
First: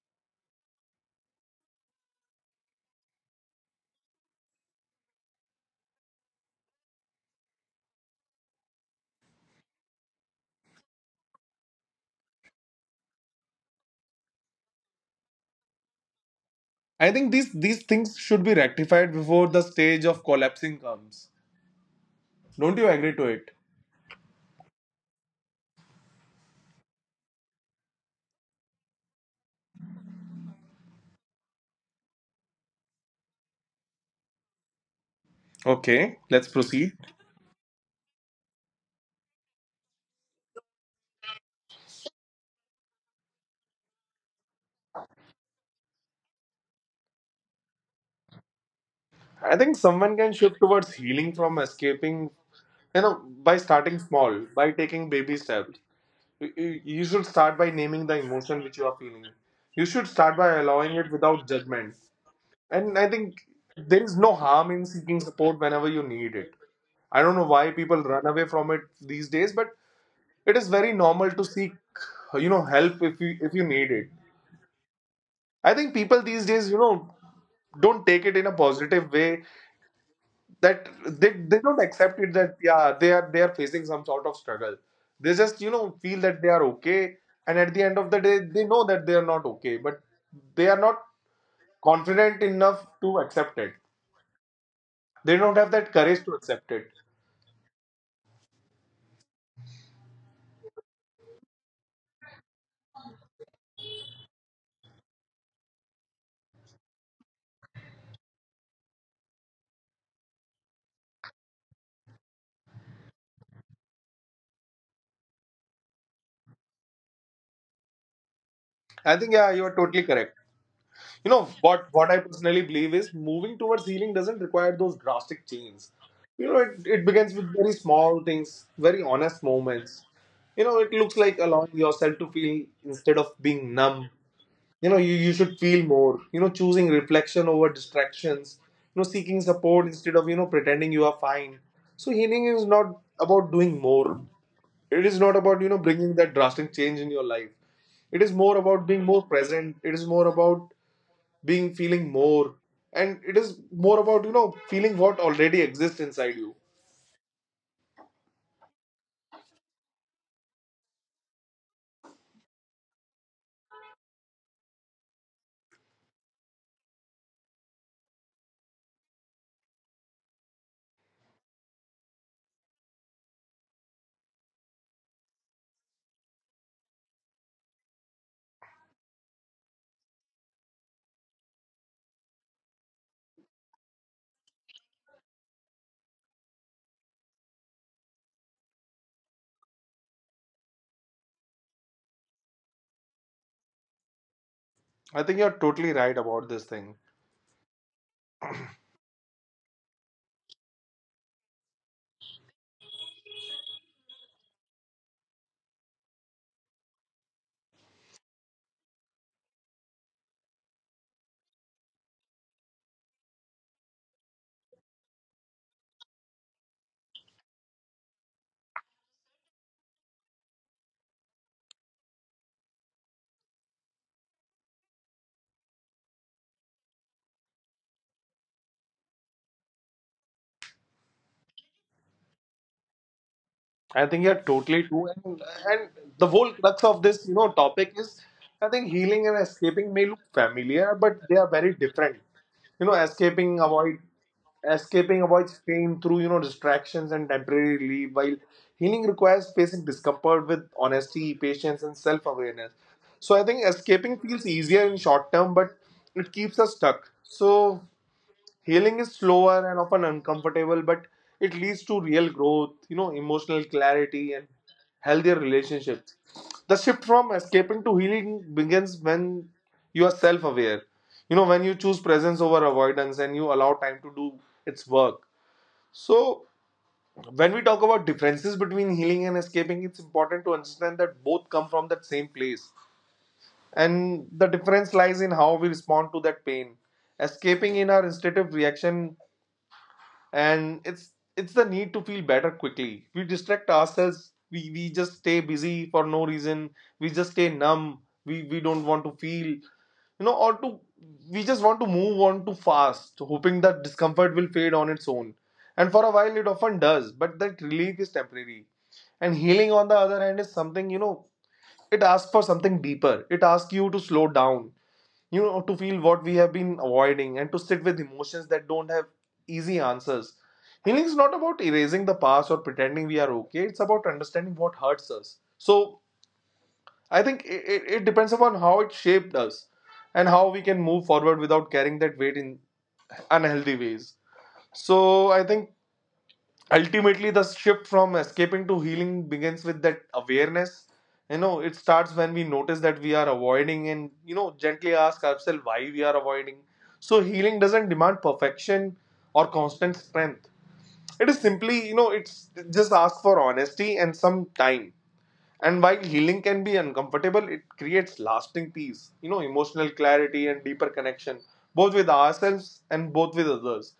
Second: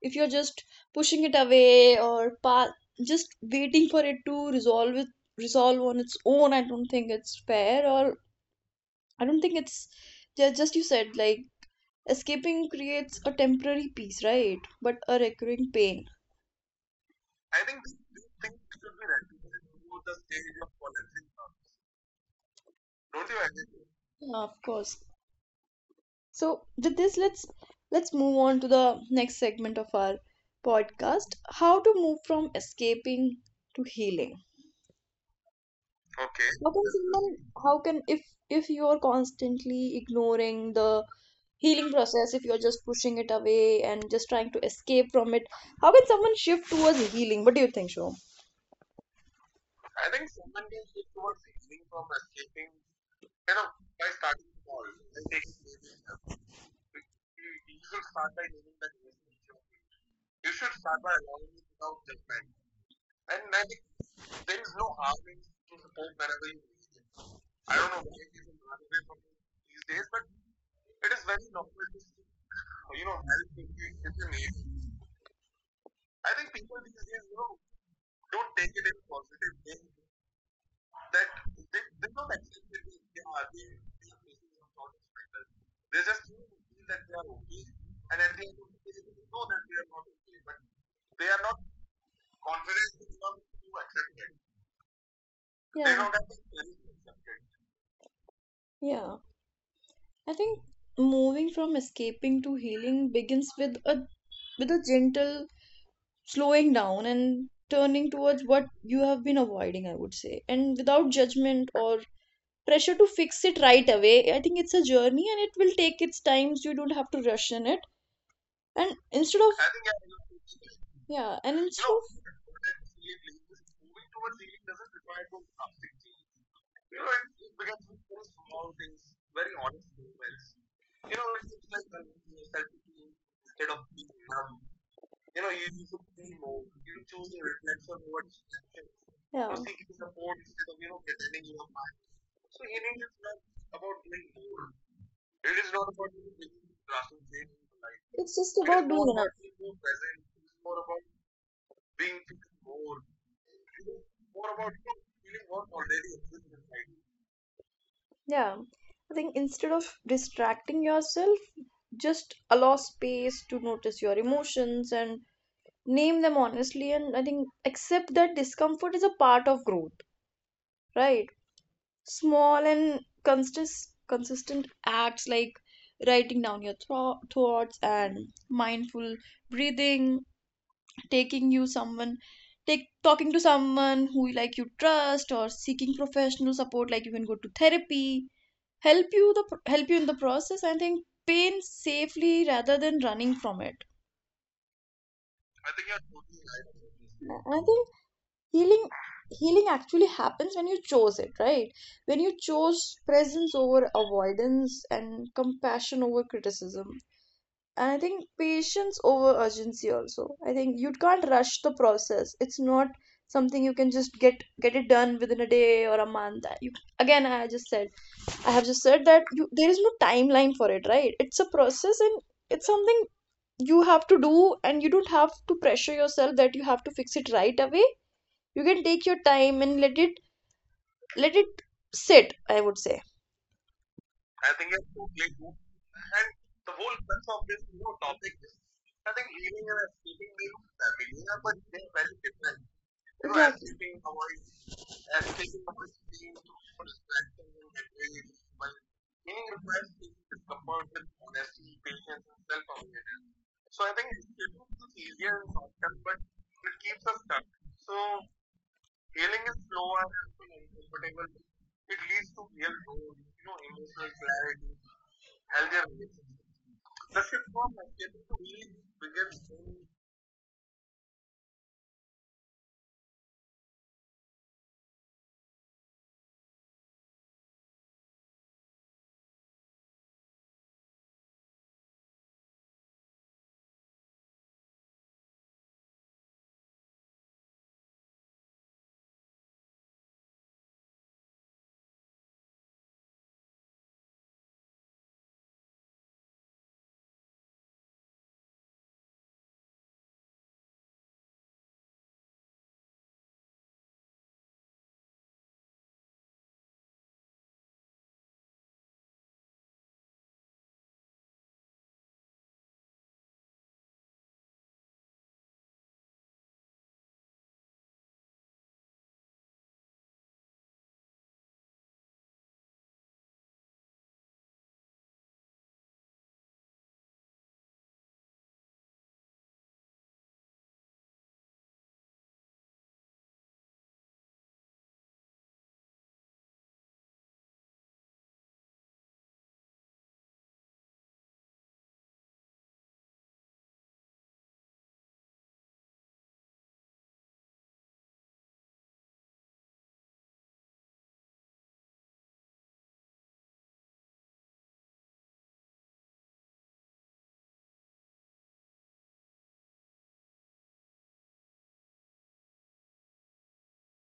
[SPEAKER 1] If you're just pushing it away or just waiting for it to resolve on its own, I don't think it's fair. Or I don't think it's just, you said, like, escaping creates a temporary peace, right? But a recurring pain.
[SPEAKER 2] I think these things should be rectified before the stage of collapsing comes. Don't you agree to it?
[SPEAKER 1] Yeah, of course. So with this, let's move on to the next segment of our podcast: how to move from escaping to healing.
[SPEAKER 2] Okay, let's
[SPEAKER 1] How can
[SPEAKER 2] proceed.
[SPEAKER 1] someone, how can, if you are constantly ignoring the healing process, if you're just pushing it away and just trying to escape from it, how can someone shift towards healing? What do you think, Shom?
[SPEAKER 2] I think someone can shift towards healing from escaping, you know, by starting small, by taking baby steps. You you should start by naming the emotion which you are feeling. You should start by allowing it without judgment. And I think there is no harm in seeking support whenever you need it. I don't know why people run away from it these days, but it is very normal to seek, you know, help if you need it. I think people these days, you know, don't take it in a positive way, that they don't accept it that yeah they are facing some sort of struggle. They just feel that they are okay, and at the end of the day they know that they are not okay, but they are not confident enough to accept it. They don't have
[SPEAKER 1] They,
[SPEAKER 2] that
[SPEAKER 1] yeah,
[SPEAKER 2] courage to accept it.
[SPEAKER 1] yeah, I think moving from escaping to healing begins with a, with a gentle slowing down and turning towards what you have been avoiding, I would say, and without judgment or pressure to fix it right away. I think it's a journey and it will take its times. You don't have to rush in it. And
[SPEAKER 2] I think
[SPEAKER 1] instead of,
[SPEAKER 2] yeah you are totally correct.
[SPEAKER 1] yeah,
[SPEAKER 2] You know
[SPEAKER 1] and instead
[SPEAKER 2] what
[SPEAKER 1] of,
[SPEAKER 2] what I personally believe is moving towards healing doesn't require those drastic changes. You know it begins with very small things, very honest moments. You know it looks like allowing yourself to feel instead of being numb. You know you should feel more, you know, choosing reflection over distractions, you know, seeking
[SPEAKER 1] yeah.
[SPEAKER 2] support instead of, you know, pretending you are fine. So healing is not about doing more. It is not about, you know, bringing that drastic change in your life. It is
[SPEAKER 1] It's
[SPEAKER 2] more
[SPEAKER 1] just
[SPEAKER 2] about
[SPEAKER 1] about
[SPEAKER 2] being
[SPEAKER 1] doing
[SPEAKER 2] more
[SPEAKER 1] enough.
[SPEAKER 2] present. It is more about being feeling more. And it is more about, you know, feeling what already exists inside you.
[SPEAKER 1] Yeah. I think instead of distracting yourself, just allow space to notice your emotions and name them honestly. And I think accept that discomfort is a part of growth, right? Small and consistent acts like writing down your thoughts, and mindful breathing, taking you someone take talking to someone who, like, you trust, or seeking professional support, like you can go to therapy, help you the help you in the process. I think pain safely rather than running from it.
[SPEAKER 2] I think you're totally right about this thing.
[SPEAKER 1] I think healing, healing actually happens when you chose it, right? When you chose presence over avoidance, and compassion over criticism. And I think patience over urgency also. I think you can't rush the process. It's not something you can just get it done within a day or a month. You, again, I just said, I have just said that you, there is no timeline for it, right? It's a process, and it's something you have to do, and you don't have to pressure yourself that you have to fix it right away. You can take your time and let it, let it sit, I would say.
[SPEAKER 2] I think you're totally true. And the whole crux of this, you know, topic is, I think healing and escaping may look familiar, but they are very different. You know, escaping avoid Escaping
[SPEAKER 1] Exactly.
[SPEAKER 2] avoids pain through, you know, distractions and temporary relief, while healing requires facing discomfort with honesty, patience, and self-awareness. So I think escaping feels easier in short term, but it keeps us stuck. So healing is slower and often uncomfortable, but it leads to real growth, you know, emotional clarity and healthier relationships. The shift from escaping to healing begins when you are self aware, you know, when you choose presence over avoidance and you allow time to do its work. So, when we talk about differences between healing and escaping, it's important to understand that both come from that same place. And the difference lies in how we respond to that pain. Escaping in our instinctive reaction, and it's the need to feel better quickly. We distract ourselves, we just stay busy for no reason, we just stay numb. We don't want to feel or to, we just want to move on too fast, hoping that discomfort will fade on its own, and for a while it often does, but that relief is temporary. And healing, on the other hand, is something, you know, it asks for something deeper. It asks you to slow down, you know, to feel what we have been avoiding and to sit with emotions that don't have easy answers. Healing is not about erasing the past or pretending we are okay. It's about understanding what hurts us. So I think it depends upon how it shaped us and how we can move forward without carrying that weight in unhealthy ways. So I think ultimately the shift from escaping to healing begins with that awareness. You know it starts when we notice that we are avoiding, and you know, gently ask ourselves why we are avoiding. So healing doesn't demand perfection or constant strength. It is simply, you know, it's just ask for honesty and some time. And while healing can be uncomfortable, it creates lasting peace, you know, emotional clarity and deeper connection, both with ourselves and both with others.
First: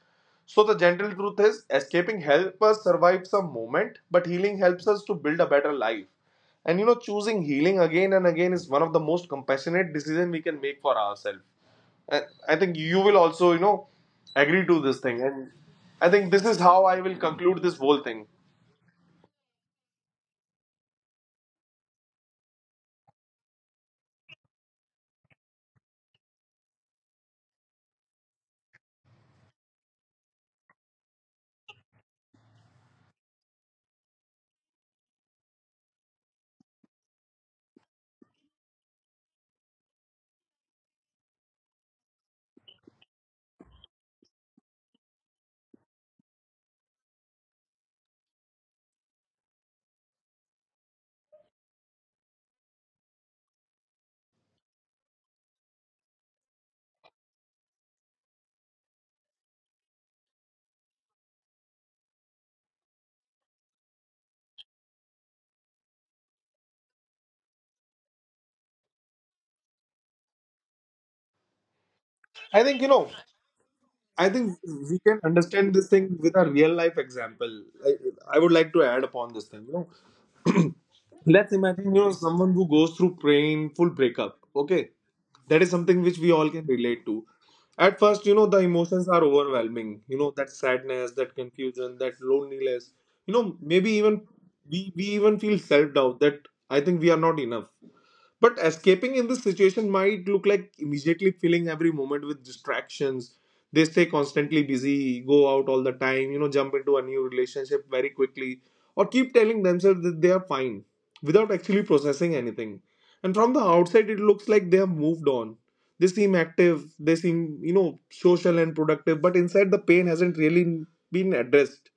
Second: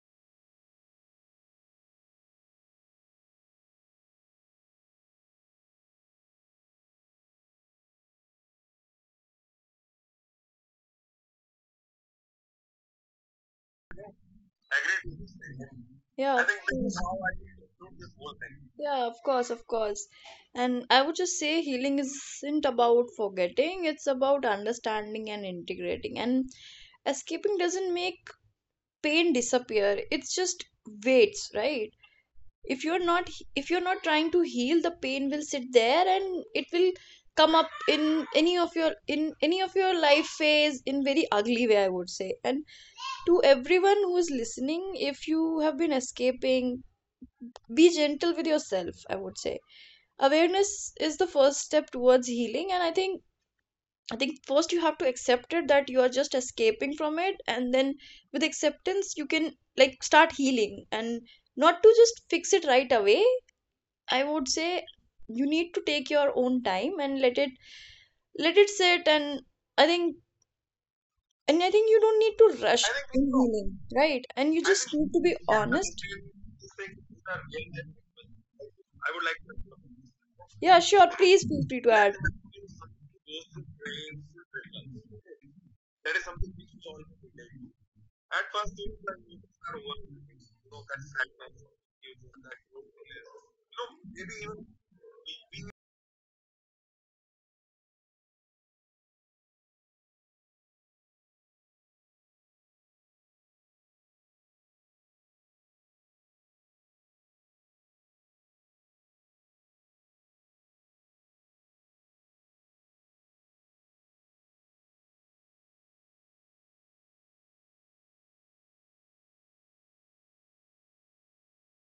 [SPEAKER 2] So, the gentle truth is escaping helps us survive some moment, but healing helps us to build a better life. And you know, choosing healing again and again is one of the most compassionate decisions we can make for ourselves. And I think you will also, you know, agree to this thing. And I think
[SPEAKER 1] Yeah,
[SPEAKER 2] this
[SPEAKER 1] of
[SPEAKER 2] is how
[SPEAKER 1] course.
[SPEAKER 2] I will conclude this whole thing.
[SPEAKER 1] Yeah, of course, of course. And I would just say healing isn't about forgetting, it's about understanding and integrating. And escaping doesn't make pain disappear, it's just waits, right? If you're not, trying to heal, the pain will sit there and it will come up in any of your, life phase in very ugly way, I would say. And to everyone who's listening, if you have been escaping, be gentle with yourself, I would say. Awareness is the first step towards healing. And I think, first you have to accept it that you are just escaping from it, and then with acceptance you can, like, start healing. And not to just fix it right away, I would say. You need to take your own time and let it, sit. And I think, and I think you don't need to
[SPEAKER 2] I
[SPEAKER 1] rush
[SPEAKER 2] think, you know,
[SPEAKER 1] in healing, right?
[SPEAKER 2] I
[SPEAKER 1] And you
[SPEAKER 2] think
[SPEAKER 1] just
[SPEAKER 2] we
[SPEAKER 1] need to
[SPEAKER 2] can
[SPEAKER 1] be
[SPEAKER 2] understand
[SPEAKER 1] honest.
[SPEAKER 2] this thing with a real life example. I would like to add upon this thing. You know,
[SPEAKER 1] Yeah, sure, please
[SPEAKER 2] let's
[SPEAKER 1] feel free to
[SPEAKER 2] imagine, you
[SPEAKER 1] add.
[SPEAKER 2] know, someone who goes through painful breakup. Okay, that is something which we all can relate to. At first, you know, the emotions are overwhelming. You know, that sadness, that confusion, that loneliness. You know, maybe even we even feel self doubt that I think we are not enough. But escaping in this situation might look like immediately filling every moment with distractions. They stay constantly busy, go out all the time, you know, jump into a new relationship very quickly, or keep telling themselves that they are fine without actually processing anything. And from the outside, it looks like they have moved on. They seem active, they seem, you know, social and productive, but inside the pain hasn't really been addressed.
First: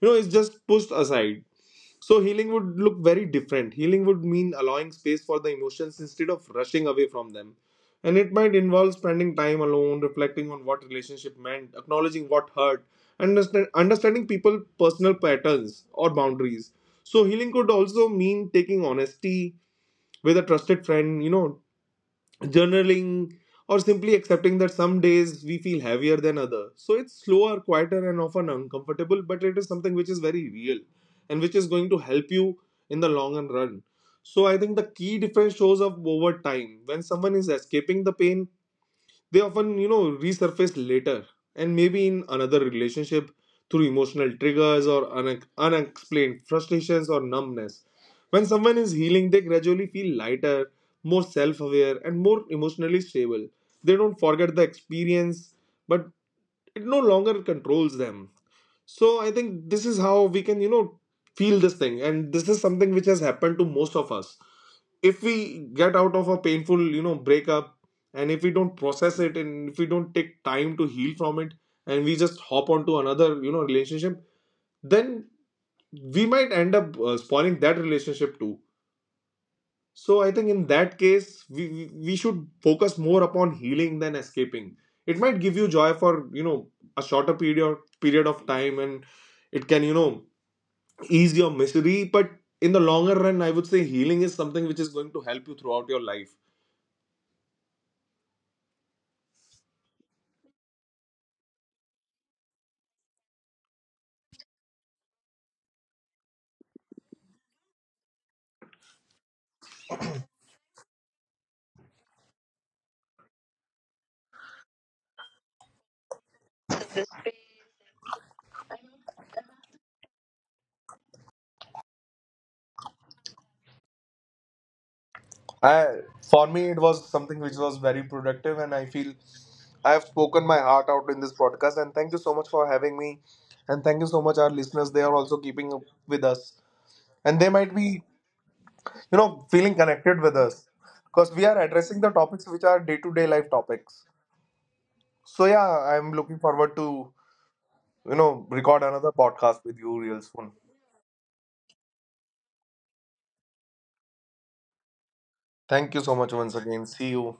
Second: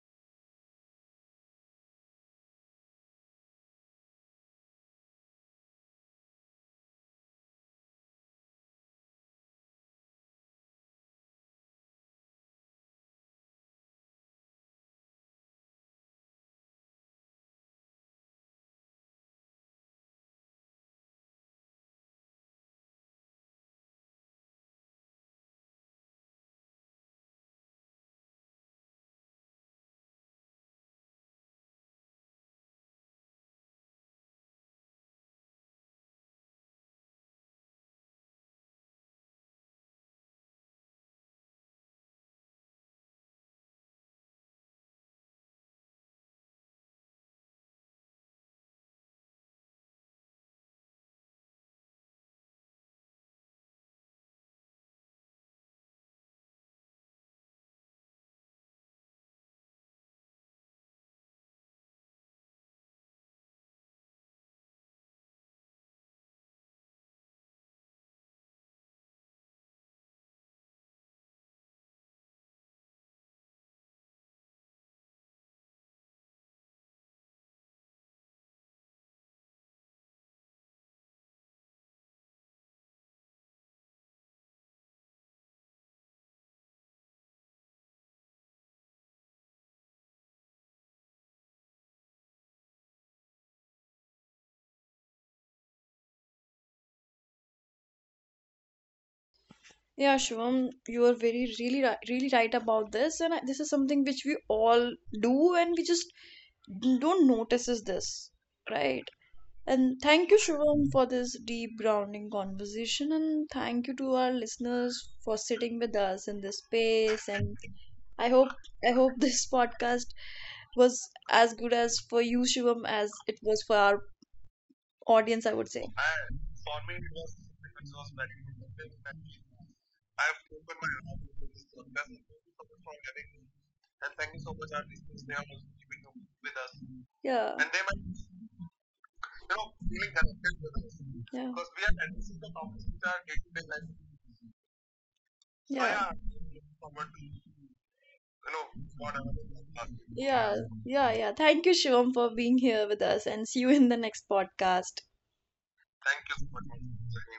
[SPEAKER 2] You know, it's just pushed aside. So healing would look very different. Healing would mean allowing space for the emotions instead of rushing away from them. And it might involve spending time alone, reflecting on what relationship meant, acknowledging what hurt, understanding people's personal patterns or boundaries. So healing could also mean taking honesty with a trusted friend, you know, journaling, or simply accepting that some days we feel heavier than others. So it's slower, quieter, and often uncomfortable, but it is something which is very real and which is going to help you in the long and run. So I think the key difference shows up over time. When someone is escaping the pain, they often, you know, resurface later, and maybe in another relationship, through emotional triggers or unexplained frustrations or numbness. When someone is healing, they gradually feel lighter, more self-aware, and more emotionally stable. They don't forget the experience, but it no longer controls them. So I think this is how we can, you know, feel this thing, and this is something which has happened to most of us. If we get out of a painful, you know, breakup, and if we don't process it, and if we don't take time to heal from it, and we just hop onto another, you know, relationship, then we might end up spoiling that relationship too. So I think in that case, we we should focus more upon healing than escaping. It might give you joy for, you know, a shorter period of time, and it can, you know, ease your misery. But in the longer run, I would say healing is something which is going to help you throughout your life.
[SPEAKER 1] Yeah, Shivam, you are very really really right about this, and I, this is something which we all do, and we just don't notice is this, right? And thank you, Shivam, for this deep grounding conversation. And thank you to our listeners for sitting with us in this space. And I hope, this *laughs* podcast was as good as for you, Shivam, as it was for our audience, I would say.
[SPEAKER 2] I, for me, it was something which was very productive, and I feel I have spoken my heart out in this podcast. And thank you so much for having me, and thank you so much our listeners. They are also keeping up with us, and they
[SPEAKER 1] Yeah.
[SPEAKER 2] might be, you know, feeling connected with us, because we
[SPEAKER 1] Yeah.
[SPEAKER 2] are addressing the topics which are day to day life topics. So yeah,
[SPEAKER 1] So
[SPEAKER 2] I'm
[SPEAKER 1] yeah.
[SPEAKER 2] looking forward to, you know, record another podcast with you real soon.
[SPEAKER 1] Yeah. Yeah. Yeah. Thank you, Shivam, for being here with us, and see you in the next podcast.
[SPEAKER 2] Thank you so much once again. See you.